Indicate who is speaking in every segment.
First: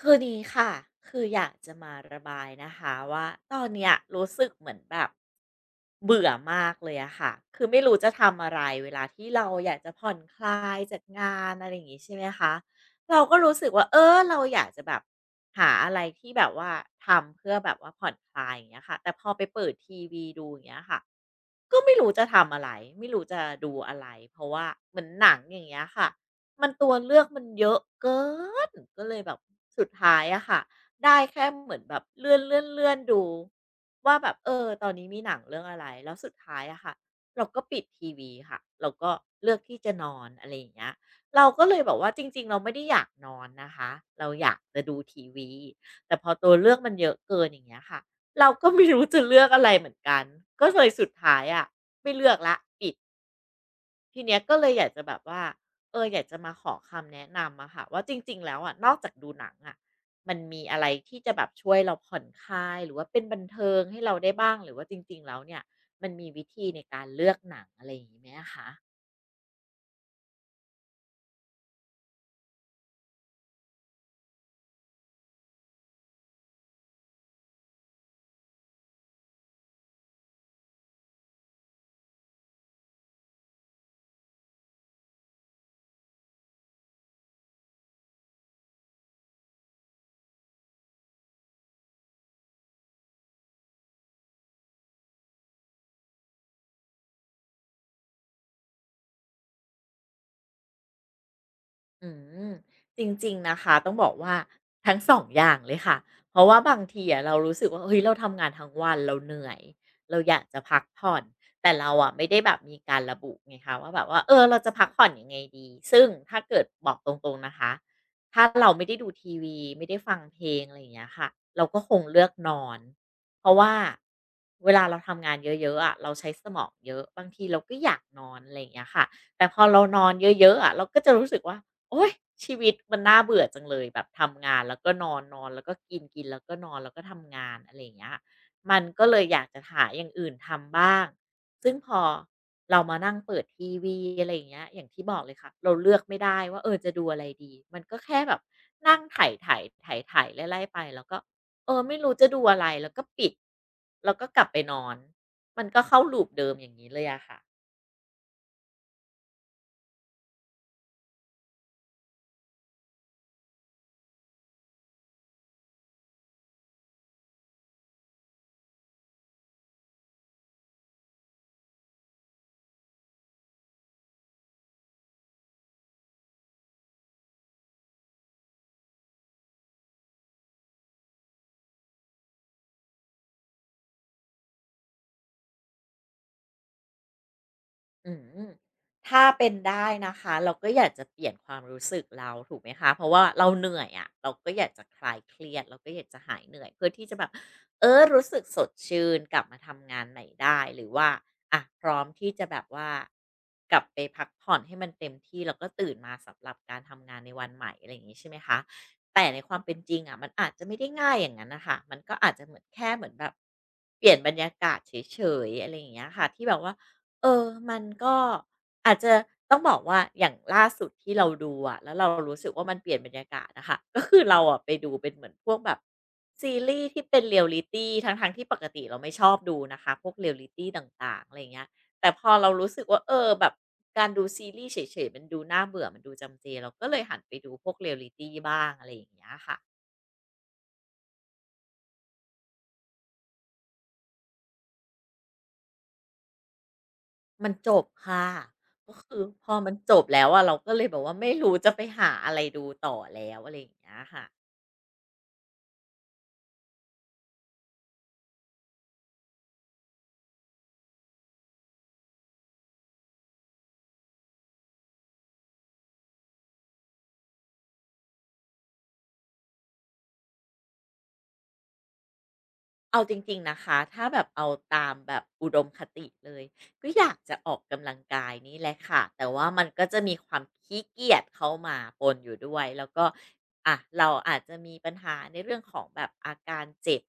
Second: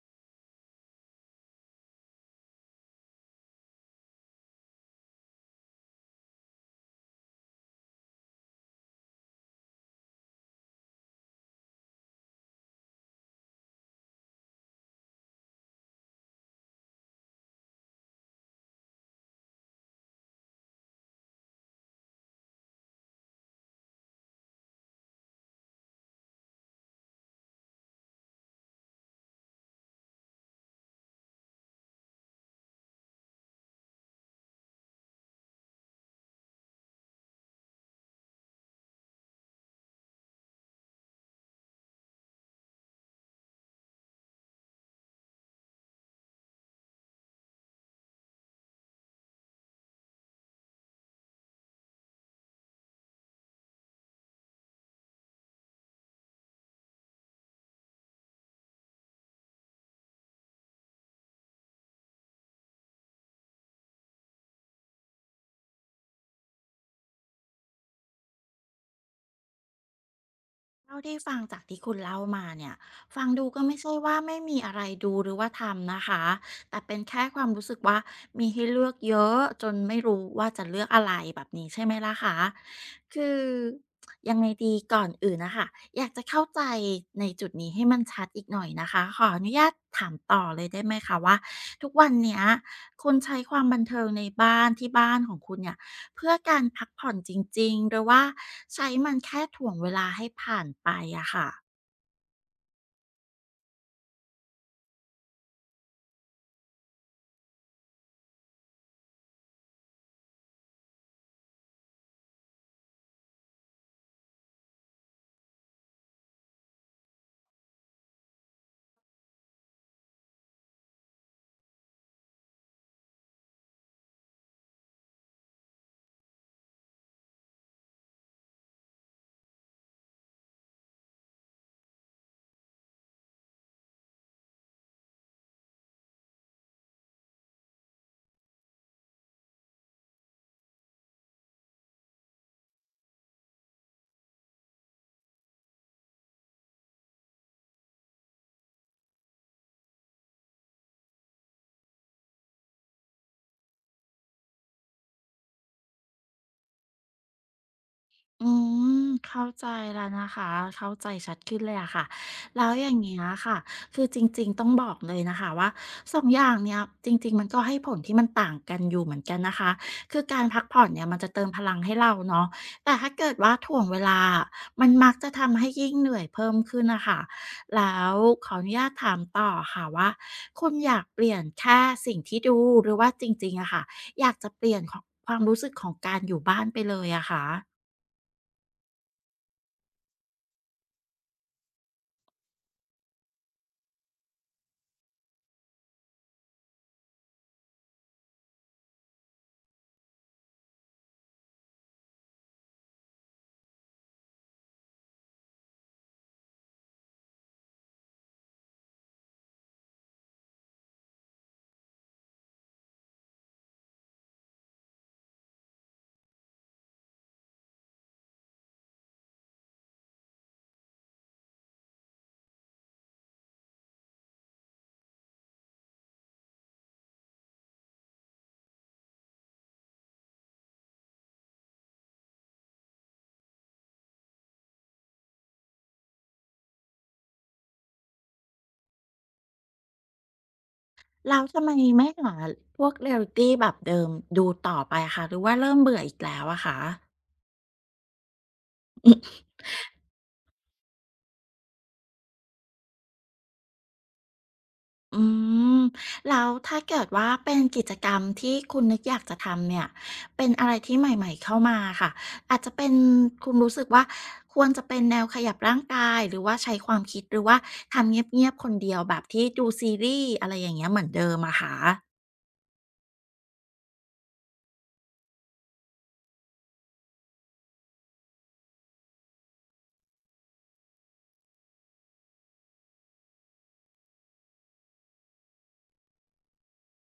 Speaker 1: คือนี้ค่ะคืออยากจะมาระบายนะคะว่าตอนเนี้ยรู้สึกเหมือนแบบเบื่อมากเลยอะค่ะคือไม่รู้จะทำอะไรเวลาที่เราอยากจะผ่อนคลายจากงานอะไรอย่างงี้ใช่ไหมคะเราก็รู้สึกว่าเออเราอยากจะแบบหาอะไรที่แบบว่าทำเพื่อแบบว่าผ่อนคลายอย่างเงี้ยค่ะแต่พอไปเปิดทีวีดูอย่างเงี้ยค่ะ ก็ไม่รู้จะทำอะไรไม่รู้จะดูอะไรเพราะว่าเหมือนหนังอย่างเงี้ยค่ะมันตัวเลือกมันเยอะเกินก็เลยแบบสุดท้ายอะค่ะได้แค่เหมือนแบบเลื่อนเลื่อนดูว่าแบบเออตอนนี้มีหนังเรื่องอะไรแล้วสุดท้ายอะค่ะเราก็ปิดทีวีค่ะเราก็เลือกที่จะนอนอะไรอย่างเงี้ยเราก็เลยแบบว่าจริงๆเราไม่ได้อยากนอนนะคะเราอยากจะดูทีวีแต่พอตัวเลือกมันเยอะเกินอย่างเงี้ยค่ะ เราก็ไม่รู้จะเลือกอะไรเหมือนกัน ก็เลยสุดท้ายอะไม่เลือกละปิดทีเนี้ยก็เลยอยากจะแบบว่าเอออยากจะมาขอคำแนะนำอะค่ะว่าจริงๆแล้วอะนอกจากดูหนังอะมันมีอะไรที่จะแบบช่วยเราผ่อนคลายหรือว่าเป็นบันเทิงให้เราได้บ้างหรือว่าจริงๆแล้วเนี่ยมันมีวิธีในการเลือกหนังอะไรอย่างงี้ไหมอะคะ
Speaker 2: เท่าที่ฟังจากที่คุณเล่ามาเนี่ยฟังดูก็ไม่ใช่ว่าไม่มีอะไรดูหรือว่าทำนะคะแต่เป็นแค่ความรู้สึกว่ามีให้เลือกเยอะจนไม่รู้ว่าจะเลือกอะไรแบบนี้ใช่ไหมล่ะคะคือยังไงดีก่อนอื่นนะคะอยากจะเข้าใจในจุดนี้ให้มันชัดอีกหน่อยนะคะขออนุญาตถามต่อเลยได้ไหมคะว่าทุกวันเนี้ยคุณใช้ความบันเทิงในบ้านที่บ้านของคุณเนี่ย เพื่อการพักผ่อนจริงๆหรือว่าใช้มันแค่ถ่วงเวลาให้ผ่านไปอะค่ะ
Speaker 1: อืมจริงๆนะคะต้องบอกว่าทั้ง2องอย่างเลยค่ะเพราะว่าบางทีอะเรารู้สึกว่าเฮ้ยเราทำงานทั้งวันเราเหนื่อยเราอยากจะพักผ่อนแต่เราอะไม่ได้แบบมีการระบุไงคะว่าแบบว่าเออเราจะพักผ่อนยังไงดีซึ่งถ้าเกิดบอกตรงๆนะคะถ้าเราไม่ได้ดูทีวีไม่ได้ฟังเพลงอะไรอย่างเงี้ยค่ะเราก็คงเลือกนอนเพราะว่าเวลาเราทำงานเยอะๆอะเราใช้สมองเยอะบางทีเราก็อยากนอนอะไรอย่างเงี้ยค่ะแต่พอเรานอนเยอะๆอะเราก็จะรู้สึกว่า โอ๊ยชีวิตมันน่าเบื่อจังเลยแบบทำงานแล้วก็นอนนอนแล้วก็กินกินแล้วก็นอนแล้วก็ทำงานอะไรอย่างเงี้ยมันก็เลยอยากจะหาอย่างอื่นทำบ้างซึ่งพอเรามานั่งเปิดทีวีอะไรอย่างเงี้ยอย่างที่บอกเลยค่ะเราเลือกไม่ได้ว่าเออจะดูอะไรดีมันก็แค่แบบนั่งไถๆไถๆไล่ๆไปแล้วก็เออไม่รู้จะดูอะไรแล้วก็ปิดแล้วก็กลับไปนอนมันก็เข้า loop เดิมอย่างงี้เลยอะค่ะ
Speaker 2: อืมเข้าใจแล้วนะคะเข้าใจชัดขึ้นเลยอะค่ะแล้วอย่างเงี้ยค่ะคือจริงๆต้องบอกเลยนะคะว่าสองอย่างเนี้ยจริงๆมันก็ให้ผลที่มันต่างกันอยู่เหมือนกันนะคะคือการพักผ่อนเนี่ยมันจะเติมพลังให้เราเนาะแต่ถ้าเกิดว่าถ่วงเวลามันมักจะทำให้ยิ่งเหนื่อยเพิ่มขึ้นน่ะค่ะแล้วขออนุญาตถามต่อค่ะว่าคุณอยากเปลี่ยนแค่สิ่งที่ดูหรือว่าจริงๆอะค่ะอยากจะเปลี่ยนขความรู้สึกของการอยู่บ้านไปเลยอะคะ
Speaker 1: อืมถ้าเป็นได้นะคะเราก็อยากจะเปลี่ยนความรู้สึกเราถูกไหมคะเพราะว่าเราเหนื่อยอะะเราก็อยากจะคลายเครียดเราก็อยากจะหายเหนื่อยเพื่อที่จะแบบเออรู้สึกสดชื่นกลับมาทำงานใหม่ได้หรือว่าอะพร้อมที่จะแบบว่ากลับไปพักผ่อนให้มันเต็มที่แล้วก็ตื่นมาสำหรับการทำงานในวันใหม่อะไรอย่างนี้ใช่ไหมคะแต่ในความเป็นจริงอะมันอาจจะไม่ได้ง่ายอย่างนั้นนะคะมันก็อาจจะเหมือนแบบเปลี่ยนบรรยากาศเฉยๆอะไรอย่างเงี้ยค่ะที่แบบว่า เออมันก็อาจจะต้องบอกว่าอย่างล่าสุดที่เราดูอะแล้วเรารู้สึกว่ามันเปลี่ยนบรรยากาศนะคะ ก็คือเราอะไปดูเป็นเหมือนพวกแบบซีรีส์ที่เป็นเรยลลิตี้ทั้งๆทที่ปกติเราไม่ชอบดูนะคะพวกเรียลลิตต่างๆอะไร่างเงี้ยแต่พอเรารู้สึกว่าเออแบบการดูซีรีส์เฉยๆมันดูน่าเบื่อมันดูจำเจเราก็เลยหันไปดูพวกเรียลลิตี้บ้างอะไรอย่างเงี้ยค่ะ
Speaker 2: แล้วทำไมไม่หาพวกเรียลลิตีแบบเดิมดูต่อไปคะหรือว่าเริ่มเบื่ออีกแล้วอะคะ
Speaker 1: มันจบค่ะก็คือพอมันจบแล้วอะเราก็เลยแบบว่าไม่รู้จะไปหาอะไรดูต่อแล้วอะไรอย่างเงี้ยค่ะ
Speaker 2: อืมแล้วถ้าเกิดว่าเป็นกิจกรรมที่คุณนึกอยากจะทำเนี่ยเป็นอะไรที่ใหม่ๆเข้ามาค่ะอาจจะเป็นคุณรู้สึกว่าควรจะเป็นแนวขยับร่างกายหรือว่าใช้ความคิดหรือว่าทำเงียบๆคนเดียวแบบที่ดูซีรีส์อะไรอย่างเงี้ยเหมือนเดิมอะคะ
Speaker 1: เอาจริงๆนะคะถ้าแบบเอาตามแบบอุดมคติเลยก็อยากจะออกกำลังกายนี่แหละค่ะแต่ว่ามันก็จะมีความขี้เกียจเข้ามาปนอยู่ด้วยแล้วก็อะเราอาจจะมีปัญหาในเรื่องของแบบอาการเจ็บ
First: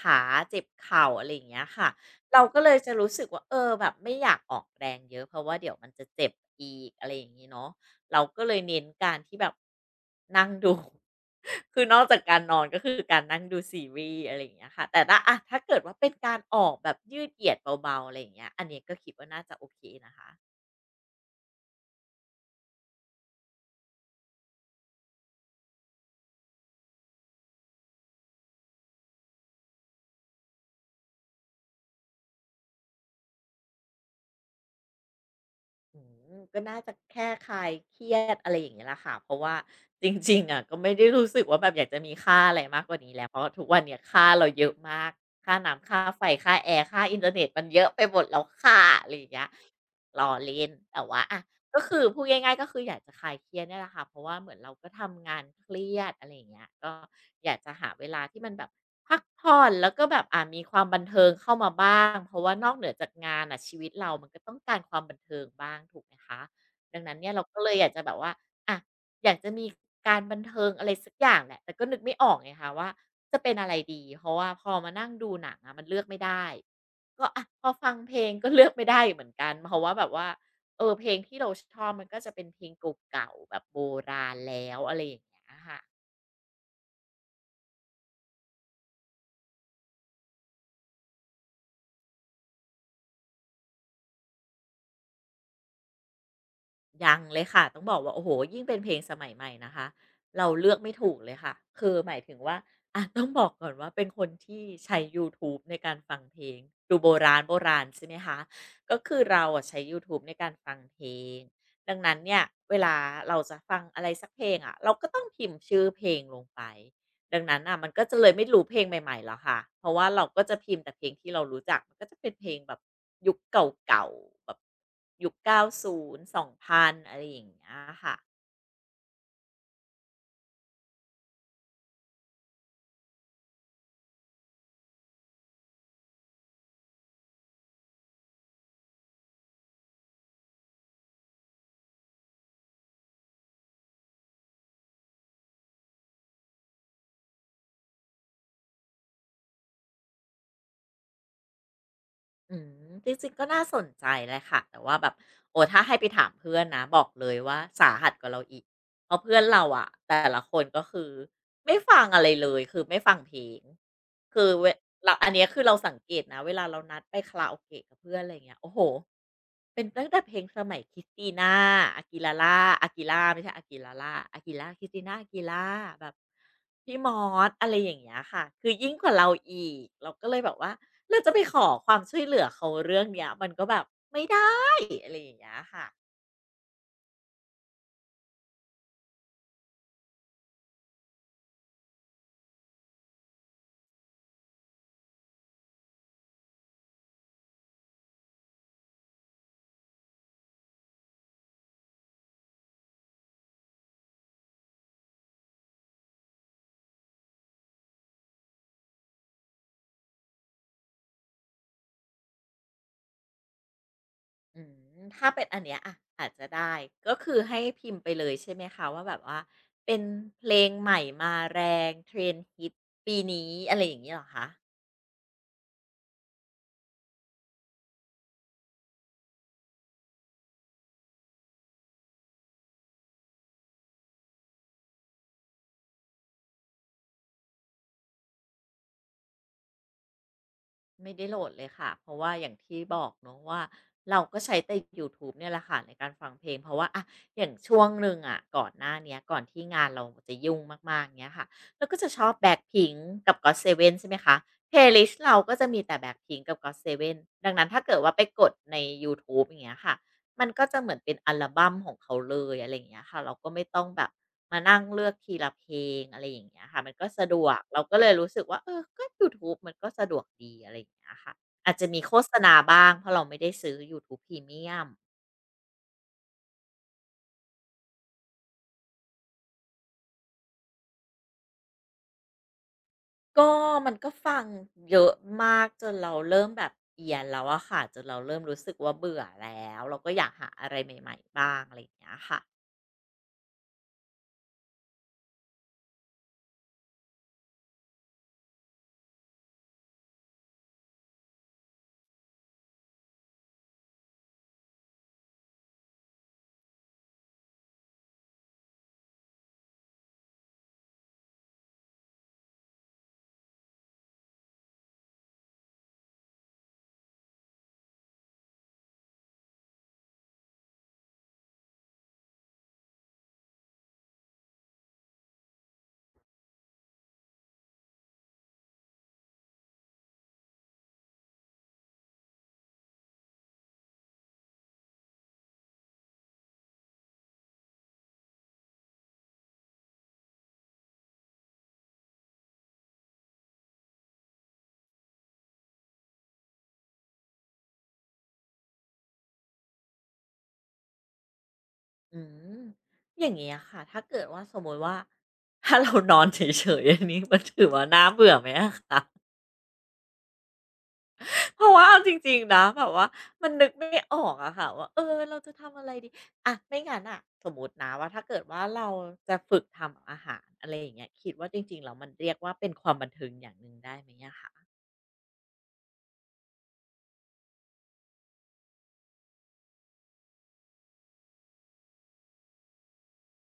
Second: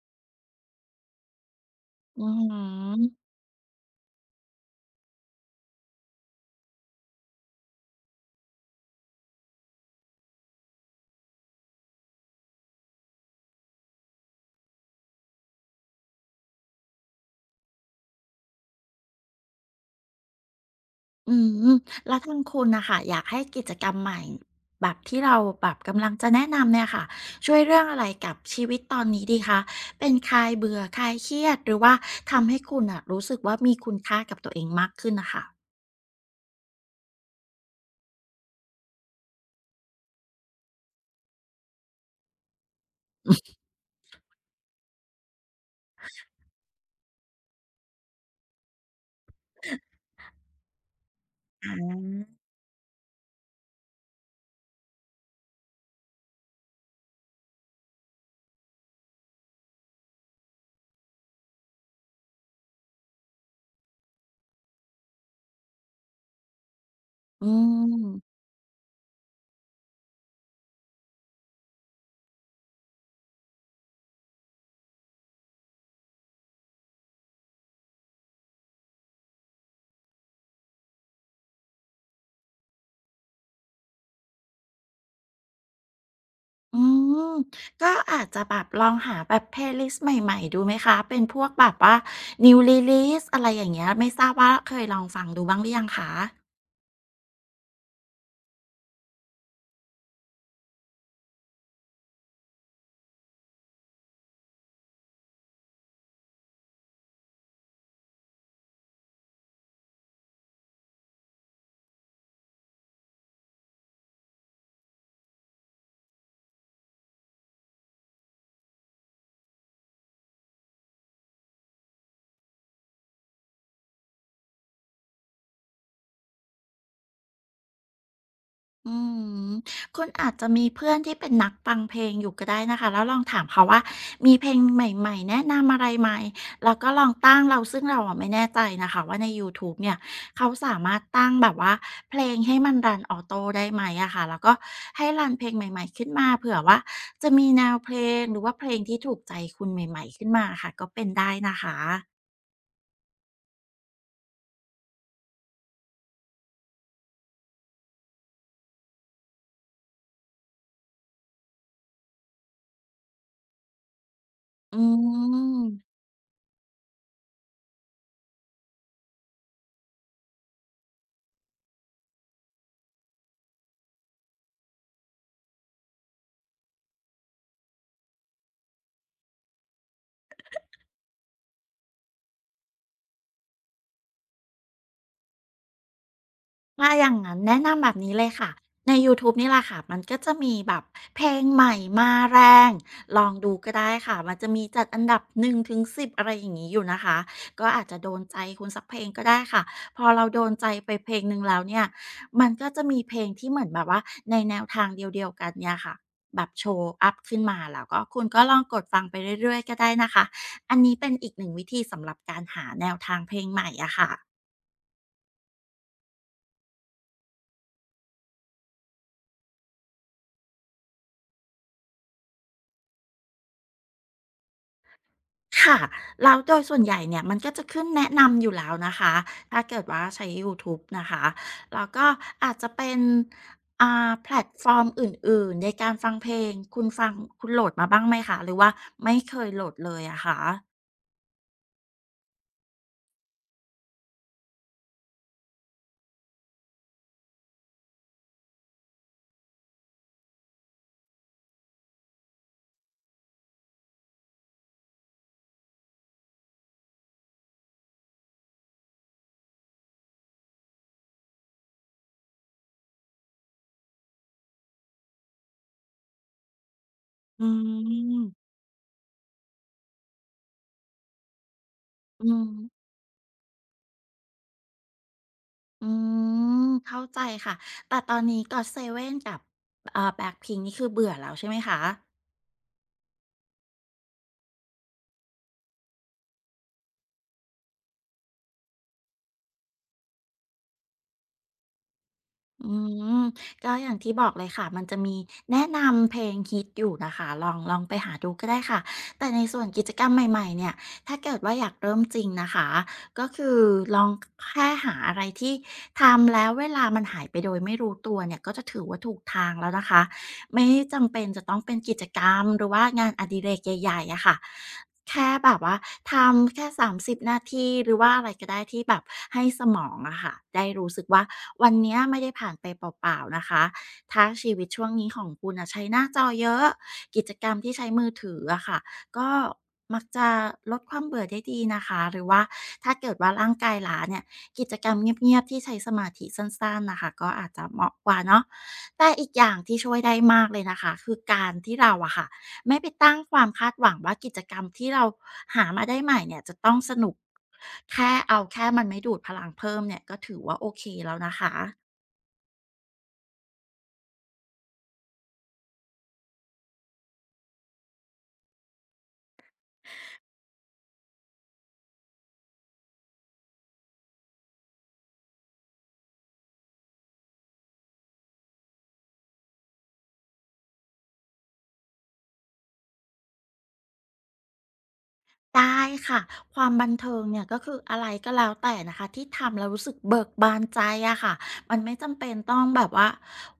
Speaker 1: ขาเจ็บเข่าอะไรอย่างเงี้ยค่ะ
Speaker 2: อื
Speaker 1: เราก็เลยจะ
Speaker 2: ม
Speaker 1: รู้สึกว่าเออแบบไม่อยากออกแรงเยอะเพราะว่าเดี๋ยวมันจะเจ็บอีกอะไรอย่างงี้เนาะ เราก็เลยเน้นการที่แบบนั่งดู คือนอกจากการนอนก็คือการนั่งดูซีรีส์อะไรอย่างเงี้ยค่ะแต่ถ้าอะถ้าเกิดว่าเป็นการออกแบบยืดเหยียดเบาๆอะไรอย่างเงี้ยอันเนี้ยก็คิดว่าน่าจะโอเคนะคะ
Speaker 2: อืมแล้วทางคุณน่ะค่ะอยากให้กิจกรรมใหม่แบบที่เราแบบกำลังจะแนะนำเนี่ยค่ะช่วยเรื่องอะไรกับชีวิตตอนนี้ดีคะเป็นคลายเบื่อคลายเครียดหรือว่าทำให้คุณน่ะรู้สึกว่ามีคุณค่ากับตัวเองมากขึ้นน่ะค่ะ
Speaker 1: อืมก็น่าจะแค่คลายเครียดอะไรอย่างเงี้ยแหละค่ะเพราะว่าจริงๆอะก็ไม่ได้รู้สึกว่าแบบอยากจะมีค่าอะไรมากกว่านี้แล้วเพราะทุกวันเนี้ยค่าเราเยอะมากค่าน้ำค่าไฟค่าแอร์ค่าอินเทอร์เน็ตมันเยอะไปหมดแล้วค่ะอะไรอย่างเงี้ยล้อเล่นแต่ว่าอะก็
Speaker 2: อา
Speaker 1: คือพูดง่ายๆก็คืออยากจะคลายเครียดเนี่ยแหละค่ะเพราะว่าเหมือนเราก็ทำงานเครียดอะไรอย่างเงี้ยก็อยากจะหาเวลาที่มันแบบ พักผ่อนแล้วก็แบบมีความบันเทิงเข้ามาบ้างเพราะว่านอกเหนือจากงานน่ะชีวิตเรามันก็ต้องการความบันเทิงบ้างถูกไหมคะดังนั้นเนี่ยเรา
Speaker 2: อื
Speaker 1: ก็เลยอยากจะแบบว่า
Speaker 2: ม
Speaker 1: อะอยากจะมีการบันเทิงอะไรสักอย่างแหละแต่ก็นึกไม่ออกไงคะว่าจะเป็นอะไรดีเพราะว่าพอมานั่งดูหนังอะมันเลือกไม่ได้ก็อะพอฟังเพลงก็เลือกไม่ได้เหมือนกันเพราะว่าแบบว่าเออเพลงที่เราชอบมันก็จะเป็นเพลงเก่าๆแบบโบราณแล้วอะไรอย่างเงี้ยค่ะ
Speaker 2: อืมก็อาจจะแบบลองหาแบบเพลย์ลิสต์ใหม่ๆดูไหมคะเป็นพวกแบบว่า New Release อะไรอย่างเงี้ยไม่ทราบว่าเคยลองฟังดูบ้างหรือยังคะ
Speaker 1: ยังเลยค่ะต้องบอกว่าโอ้โฮยิ่งเป็นเพลงสมัยใหม่นะคะเราเลือกไม่ถูกเลยค่ะคือหมายถึงว่าอะต้องบอกก่อนว่าเป็นคนที่ใช้ยูทูบในการฟังเพลงดูโบราณโบราณใช่ไหมคะก็คือเราอะใช้ยูทูบในการฟังเพลงดังนั้นเนี่ยเวลาเราจะฟังอะไรสักเพลงอะเราก็ต้องพิมพ์ชื่อเพลงลงไป ดังนั้นน่ะมันก็จะเลยไม่รู้เพลงใหม่ๆแล้วค่ะเพราะว่าเราก็จะพิมพ์แต่เพลงที่เรารู้จักมันก็จะเป็นเพลงแบบยุคเก่าๆแบบยุค90 2000องพันอะไรอย่างเงี้ยค่ะ
Speaker 2: อืมคุณอาจจะมีเพื่อนที่เป็นนักฟังเพลงอยู่ก็ได้นะคะแล้วลองถามเขาว่ามีเพลงใหม่ๆแนะนำอะไรไหมแล้วก็ลองตั้งเราซึ่งเราอะไม่แน่ใจนะคะว่าในยูทูบเนี่ยเขาสามารถตั้งแบบว่าเพลงให้มันรันออโต้ได้ไหมอะค่ะแล้วก็ให้รันเพลงใหม่ๆขึ้นมาเผื่อว่าจะมีแนวเพลงหรือว่าเพลงที่ถูกใจคุณใหม่ๆขึ้นมาค่ะก็เป็นได้นะคะ
Speaker 1: อืมจริงๆก็น่าสนใจเลยค่ะแต่ว่าแบบโอ้ถ้าให้ไปถามเพื่อนนะบอกเลยว่าสาหัสกว่าเราอีกเพราะเพื่อนเราอะแต่ละคนก็คือไม่ฟังอะไรเลยคือไม่ฟังเพลง คือเว
Speaker 2: อื
Speaker 1: เราอันเนี้ยคือเราสั
Speaker 2: ม
Speaker 1: งเกตนะเวลาเรานัดไปคาราโอเกะกับเพื่อนอะไรเงี้ยโอ้โหเป็นตั้งแต่เพลงสมัย Christina a ล u i l า r a Akira ไม่ใช่ a g u i ลาล่าอา k i r a าค r i s t i n a a g u i l แบบพี่มอสอะไรอย่างเงี้ยค่ะคือยิ่งกว่าเราอีกเราก็เลยแบบว่าเราจะไปขอความช่วยเหลือเขาเรื่องเนี้ยมันก็แบบไม่ได้อะไรอย่างเงี้ยค่ะ
Speaker 2: ถ้าอย่างนั้นแนะนำแบบนี้เลยค่ะในยูทูบนี่แหละค่ะมันก็จะมีแบบเพลงใหม่มาแรงลองดูก็ได้ค่ะมันจะมีจัดอันดับ1-10อะไรอย่างนี้อยู่นะคะก็อาจจะโดนใจคุณสักเพลงก็ได้ค่ะพอเราโดนใจไปเพลงหนึ่งแล้วเนี่ยมันก็จะมีเพลงที่เหมือนแบบว่าในแนวทางเดียวๆกันเนี่ยค่ะแบบโชว์อัพขึ้นมาแล้วก็คุณก็ลองกดฟังไปเรื่อยๆก็ได้นะคะอันนี้เป็นอีกหนึ่งวิธีสำหรับการหาแนวทางเพลงใหม่อะค่ะ
Speaker 1: อืมถ้าเป็นอันเนี้ยอะอาจจะได้ก็คือให้พิมพ์ไปเลยใช่ไหมคะว่าแบบว่าเป็นเพลงใหม่มาแรง Trend ฮิตปีนี้อะไรอย่างงี้เหรอคะ
Speaker 2: ค่ะแล้วโดยส่วนใหญ่เนี่ยมันก็จะขึ้นแนะนำอยู่แล้วนะคะถ้าเกิดว่าใช้ยูทูบนะคะแล้วก็อาจจะเป็นแพลตฟอร์มอื่นๆในการฟังเพลงคุณฟังคุณโหลดมาบ้างไหมคะหรือว่าไม่เคยโหลดเลยอะคะ
Speaker 1: ไม่ได้โหลดเลยค่ะเพราะว่าอย่างที่บอกเนาะว่าเราก็ใช้แต่ยูทูบเนี่ยแหละค่ะในการฟังเพลงเพราะว่าอะอย่างช่วงหนึ่งอะก่อนหน้าเนี้ยก่อนที่งานเราจะยุ่งมากๆเงี้ยค่ะเราก็จะชอบแบ็คพิงกับเซเว่นใช่ไหมคะ p l a ล l i เราก็จะมีแต่แบ็ a พิง i n บกอตเซเว่นดังนั้นถ้าเกิดว่าไปกดในยูทูบอย่างเงี้ยค่ะ มันก็จะเหมือนเป็นอัลบัมของเขาเลยอะไรอย่างเงี้ยค่ะเราก็ไม่ต้องแบบมานั่งเลือกทีละเพลงอะไรอย่างเงี้ยค่ะมันก็สะด
Speaker 2: อื
Speaker 1: วกเราก็เลยรู้สึก
Speaker 2: ม
Speaker 1: ว่าเออก็ยูทูบมันก็สะดวกดีอะไรอย่างเงี้ยค่ะอาจจะมีโฆ
Speaker 2: อื
Speaker 1: ษณา
Speaker 2: ม
Speaker 1: บ้างเพราะเราไม่ได้ซื้อยูทูบพรีเมียม
Speaker 2: อืมเข้าใจค่ะแต่ตอนนี้ก็อตเซเว่นกับแบ็คพิง n นี่คือเบื่อแล้วใช่ไหมคะ
Speaker 1: ก็มันก็ฟังเยอะมากจนเราเริ่มแบบเอียนแล้วอะค่ะจนเราเริ่มรู้สึกว่าเบื่อแล้วเราก็อยากหาอะไรใหม่ๆบ้างอะไรอย่างเงี้ยค่ะ
Speaker 2: อืมก็อย่างที่บอกเลยค่ะมันจะมีแนะนำเพลงฮิตอยู่นะคะลองไปหาดูก็ได้ค่ะแต่ในส่วนกิจกรรมใหม่ๆเนี่ยถ้าเกิดว่าอยากเริ่มจริงนะคะก็คือลองแค่หาอะไรที่ทำแล้วเวลามันหายไปโดยไม่รู้ตัวเนี่ยก็จะถือว่าถูกทางแล้วนะคะ ไม่จำเป็นจะต้องเป็นกิจกรรมหรือว่างานอดิเรกใหญ่ๆอะค่ะแค่แบบว่าทำแค่30นาทีหรือว่าอะไรก็ได้ที่แบบให้สมองอะค่ะได้รู้สึกว่าวันเนี้ยไม่ได้ผ่านไปเปล่าๆนะคะถ้าชีวิตช่วงนี้ของคุณนะใช้หน้าจอเยอะกิจกรรมที่ใช้มือถืออะค่ะก็มักจะลดความเบื่อได้ดีนะคะหรือว่าถ้าเกิดว่าร่างกายล้าเนี่ยกิจกรรมเงียบๆที่ใช้สมาธิสั้นๆนะคะก็อาจจะเหมาะกว่าเนาะ แต่อีกอย่างที่ช่วยได้มากเลยนะคะคือการที่เราอะค่ะไม่ไปตั้งความคาดหวังว่ากิจกรรมที่เราหามาได้ใหม่เนี่ยจะต้องสนุกแค่เอาแค่มันไม่ดูดพลังเพิ่มเนี่ยก็ถือว่าโอเคแล้วนะคะ
Speaker 1: อืมอย่างเงี้ยค่ะถ้าเกิดว่าสมมติว่า ถ้าเรานอนเฉยๆอันนี้มันถือว่าน่าเบื่อไหมอะคะเพราะว่าเอาจริงๆนะแบบว่ามันนึกไม่ออกอะค่ะว่าเออเราจะทำอะไรดีอะไม่งั้นน่ะสมมุตินะว่าถ้าเกิดว่าเราจะฝึกทำอาหารอะไรอย่างเงี้ยคิดว่าจริงๆแล้วมันเรียกว่าเป็นความบันเทิงอย่างหนึ่งได้ไหมอะคะ
Speaker 2: ได้ค่ะความบันเทิงเนี่ยก็คืออะไรก็แล้วแต่นะคะที่ทำแล้วรู้สึกเบิกบานใจอะค่ะมันไม่จำเป็นต้องแบบว่า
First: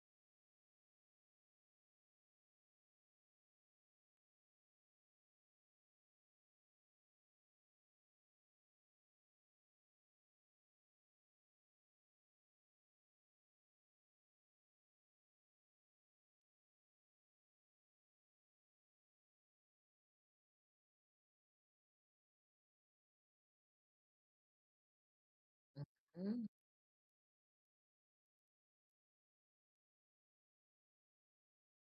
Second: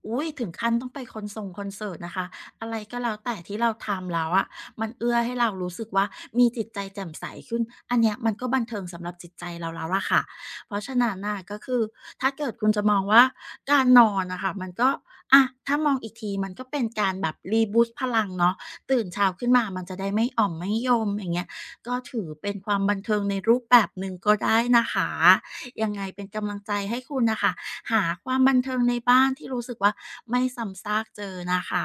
Speaker 2: อุ้ยถึงขั้นต้องไปคอนเสิร์ตนะคะอะไรก็แล้วแต่ที่เราทำแล้วอะมันเอื้อให้เรารู้สึกว่ามีจิตใจแจ่มใสขึ้นอันเนี้ยมันก็บันเทิงสำหรับจิตใจเราแล้วล่ะค่ะเพราะฉะนั้นน่ะก็คือถ้าเกิดคุณจะมองว่าการนอนนะคะมันก็อะถ้ามองอีกทีมันก็เป็นการแบบรีบูส s พลังเนาะตื่นเช้าขึ้นมามันจะได้ไม่อ่อมไม่โยมอย่างเงี้ย ก็ถือเป็นความบันเทิงในรูปแบบหนึ่งก็ได้นะคะ
Speaker 1: อือ
Speaker 2: ยังไง
Speaker 1: ฮึ
Speaker 2: เป็นกำลังใจให้คุณน่ะค่ะหาความบันเทิงในบ้านที่รู้สึกว่าไม่ซ้ำซากเจอนะคะ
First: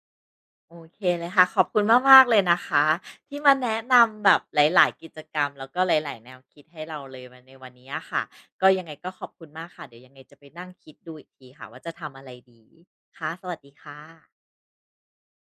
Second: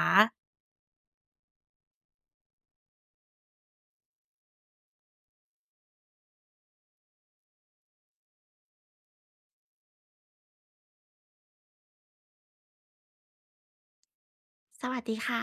Speaker 1: โอเคเลยค่ะขอบคุณมากๆเลยนะคะที่มาแนะนำแบบหลาย ๆกิจกรรมแล้วก็หลาย ๆ แนวคิดให้เราเลยวันในวันนี้อะค่ะก็ยังไงก็ขอบคุณมากค่ะเดี๋ยวยังไงจะไปนั่งคิดดูอีกทีค่ะว่าจะทำอะไรดีค่ะสวัสดีค่ะ
Speaker 2: สวัสดีค่ะ